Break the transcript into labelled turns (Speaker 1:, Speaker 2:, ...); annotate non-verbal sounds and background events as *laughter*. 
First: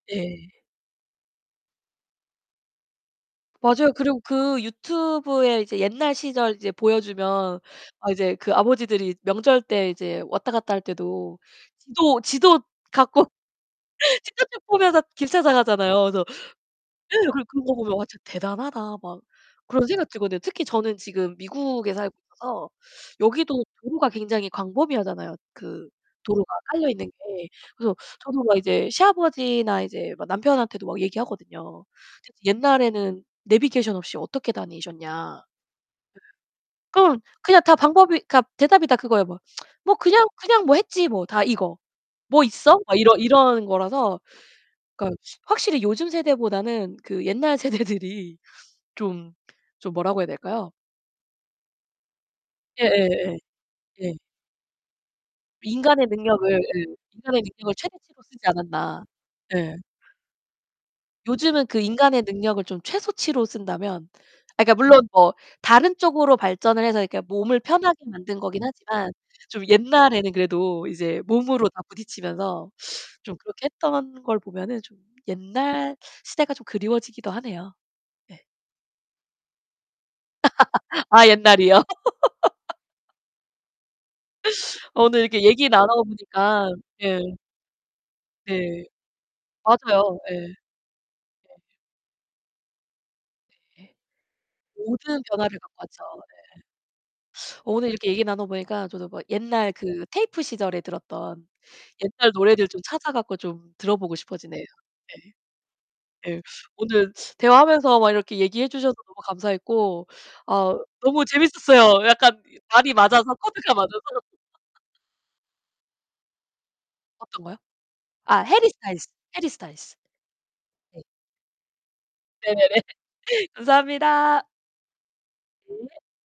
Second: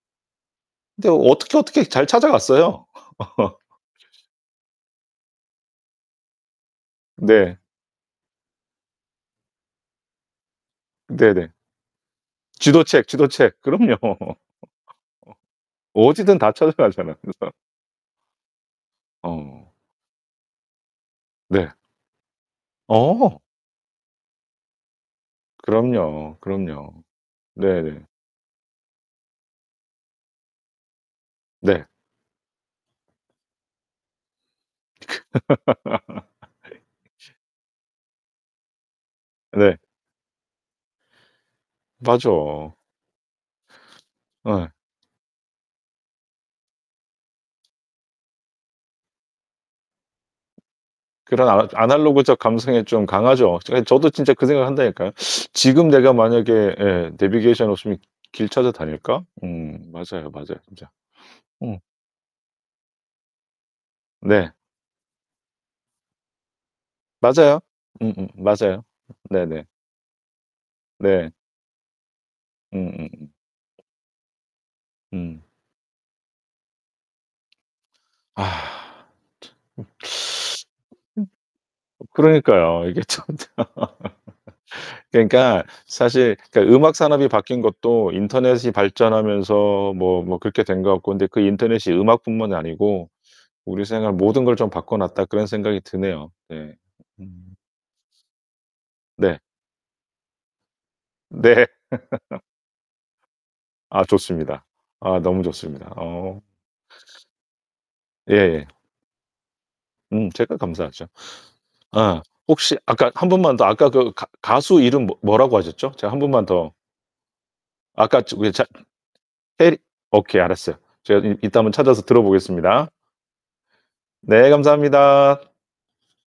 Speaker 1: 네.
Speaker 2: 근데 어떻게 어떻게 잘 찾아갔어요. *laughs*
Speaker 1: 맞아요. 그리고 그 유튜브에 이제 옛날 시절 이제 보여주면
Speaker 2: 네.
Speaker 1: 아 이제 그 아버지들이 명절 때 이제 왔다 갔다 할 때도
Speaker 2: 네네.
Speaker 1: 지도, 지도
Speaker 2: 지도책,
Speaker 1: 갖고
Speaker 2: 지도책. 그럼요.
Speaker 1: *unintelligible* 보면서 길
Speaker 2: *laughs*
Speaker 1: 찾아가잖아요. 그래서
Speaker 2: 어디든 다 찾아가잖아,
Speaker 1: 예. 그래
Speaker 2: 그거.
Speaker 1: 그런 거 보면 '와 진짜 대단하다.' 막
Speaker 2: 어.
Speaker 1: 그런 생각이 들거든요. 특히 저는 지금
Speaker 2: 네.
Speaker 1: 미국에 살고 있어서
Speaker 2: 어.
Speaker 1: 여기도 도로가 굉장히 광범위하잖아요. 그
Speaker 2: 그럼요.
Speaker 1: 도로가
Speaker 2: 그럼요.
Speaker 1: 깔려있는 게.
Speaker 2: 네
Speaker 1: 그래서
Speaker 2: 네.
Speaker 1: 저도 막 이제 시아버지나 이제 막 남편한테도 막
Speaker 2: 네.
Speaker 1: 얘기하거든요. *unintelligible* 옛날에는 네비게이션 없이 어떻게 다니셨냐. 응
Speaker 2: *laughs*
Speaker 1: 그냥 다 방법이 그러니까 대답이 다 그거에요. "뭐. *tsk*
Speaker 2: 네.
Speaker 1: 뭐 그냥 그냥 뭐 했지." 뭐 다 이거. "뭐
Speaker 2: 맞아.
Speaker 1: 있어?" 막 이런 이런 거라서.
Speaker 2: 어.
Speaker 1: 그러니까 확실히 요즘 세대보다는 그 옛날 세대들이 좀 좀 뭐라고 해야 될까요?
Speaker 2: 그런 아 아날로그적 감성이 좀
Speaker 1: 예예
Speaker 2: 강하죠. 저희
Speaker 1: 예
Speaker 2: 저도
Speaker 1: 예.
Speaker 2: 진짜 그 생각을 한다니까요. 지금
Speaker 1: 인간의
Speaker 2: 내가
Speaker 1: 능력을
Speaker 2: 만약에
Speaker 1: 예,
Speaker 2: 예,
Speaker 1: 인간의
Speaker 2: 네비게이션
Speaker 1: 능력을
Speaker 2: 없으면
Speaker 1: 최대치로 쓰지
Speaker 2: 길 찾아
Speaker 1: 않았나.
Speaker 2: 다닐까?
Speaker 1: 예.
Speaker 2: 음. 맞아요, 맞아요. 진짜.
Speaker 1: 요즘은
Speaker 2: 어.
Speaker 1: 그 인간의 능력을 좀 최소치로 쓴다면
Speaker 2: 네.
Speaker 1: 아 그러니까 물론 뭐 다른 쪽으로 발전을 해서 이렇게
Speaker 2: 맞아요.
Speaker 1: 몸을 편하게
Speaker 2: 음음
Speaker 1: 만든 거기
Speaker 2: 맞아요.
Speaker 1: ㄴ하지만
Speaker 2: 네네.
Speaker 1: 좀 옛날에는 그래도 이제
Speaker 2: 네.
Speaker 1: 몸으로 다 부딪히면서
Speaker 2: 음 음.
Speaker 1: 좀 그렇게 했던 걸 보면은 좀
Speaker 2: 응.
Speaker 1: 옛날 시대가 좀 그리워지기도 하네요. 네.
Speaker 2: 아 참 *sucks teeth*
Speaker 1: *laughs* 아, 옛날이요.
Speaker 2: *unintelligible*
Speaker 1: *laughs*
Speaker 2: 그러니까요. 이게 참 참
Speaker 1: 어
Speaker 2: *laughs*
Speaker 1: 오늘 이렇게
Speaker 2: 그러니까
Speaker 1: 얘기 나눠
Speaker 2: 사실 그
Speaker 1: 보니깐
Speaker 2: 음악
Speaker 1: 예.
Speaker 2: 산업이 바뀐 것도 인터넷이
Speaker 1: 네.
Speaker 2: 발전하면서
Speaker 1: 맞아요.
Speaker 2: 뭐
Speaker 1: 예.
Speaker 2: 뭐
Speaker 1: 네.
Speaker 2: 그렇게 된 것 같고 근데 그 인터넷이 음악뿐만이 아니고 우리
Speaker 1: 예.
Speaker 2: 생활 모든 걸 좀
Speaker 1: 모든
Speaker 2: 바꿔놨다 그런
Speaker 1: 변화를 갖고
Speaker 2: 생각이
Speaker 1: 왔죠.
Speaker 2: 드네요.
Speaker 1: 네.
Speaker 2: 네. 음.
Speaker 1: 오늘 이렇게 얘기 나눠 보니까 저도 뭐
Speaker 2: 네.
Speaker 1: 옛날 그 테이프 시절에 들었던
Speaker 2: 네.
Speaker 1: 옛날
Speaker 2: *laughs*
Speaker 1: 노래들 좀 찾아 갖고 좀
Speaker 2: 아
Speaker 1: 들어보고 싶어지네요.
Speaker 2: 좋습니다. 아
Speaker 1: 예.
Speaker 2: 너무 좋습니다.
Speaker 1: 예,
Speaker 2: 어.
Speaker 1: 오늘 대화하면서 막
Speaker 2: 예
Speaker 1: 이렇게
Speaker 2: 예.
Speaker 1: 얘기해 주셔서 너무 감사했고
Speaker 2: 음 제가
Speaker 1: 어
Speaker 2: 감사하죠.
Speaker 1: 너무 재밌었어요.
Speaker 2: 아
Speaker 1: 약간
Speaker 2: 혹시
Speaker 1: 밥이
Speaker 2: 아까 1
Speaker 1: 맞아서,
Speaker 2: 번만 더.
Speaker 1: 코드가
Speaker 2: 아까
Speaker 1: 맞아서.
Speaker 2: 그 가
Speaker 1: *laughs*
Speaker 2: 가수 이름 뭐 뭐라고 하셨죠? 제가 1 분만 더
Speaker 1: 어떤 거요?
Speaker 2: 아까 저
Speaker 1: 아
Speaker 2: 위에 잘
Speaker 1: 해리스 다이스, 해리스
Speaker 2: 해리
Speaker 1: 다이스.
Speaker 2: 오케이 알았어요.
Speaker 1: 네.
Speaker 2: 제가 이 이따 한번 찾아서
Speaker 1: 네네네.
Speaker 2: 들어보겠습니다.
Speaker 1: 감사합니다.
Speaker 2: 네, 감사합니다.
Speaker 1: 네.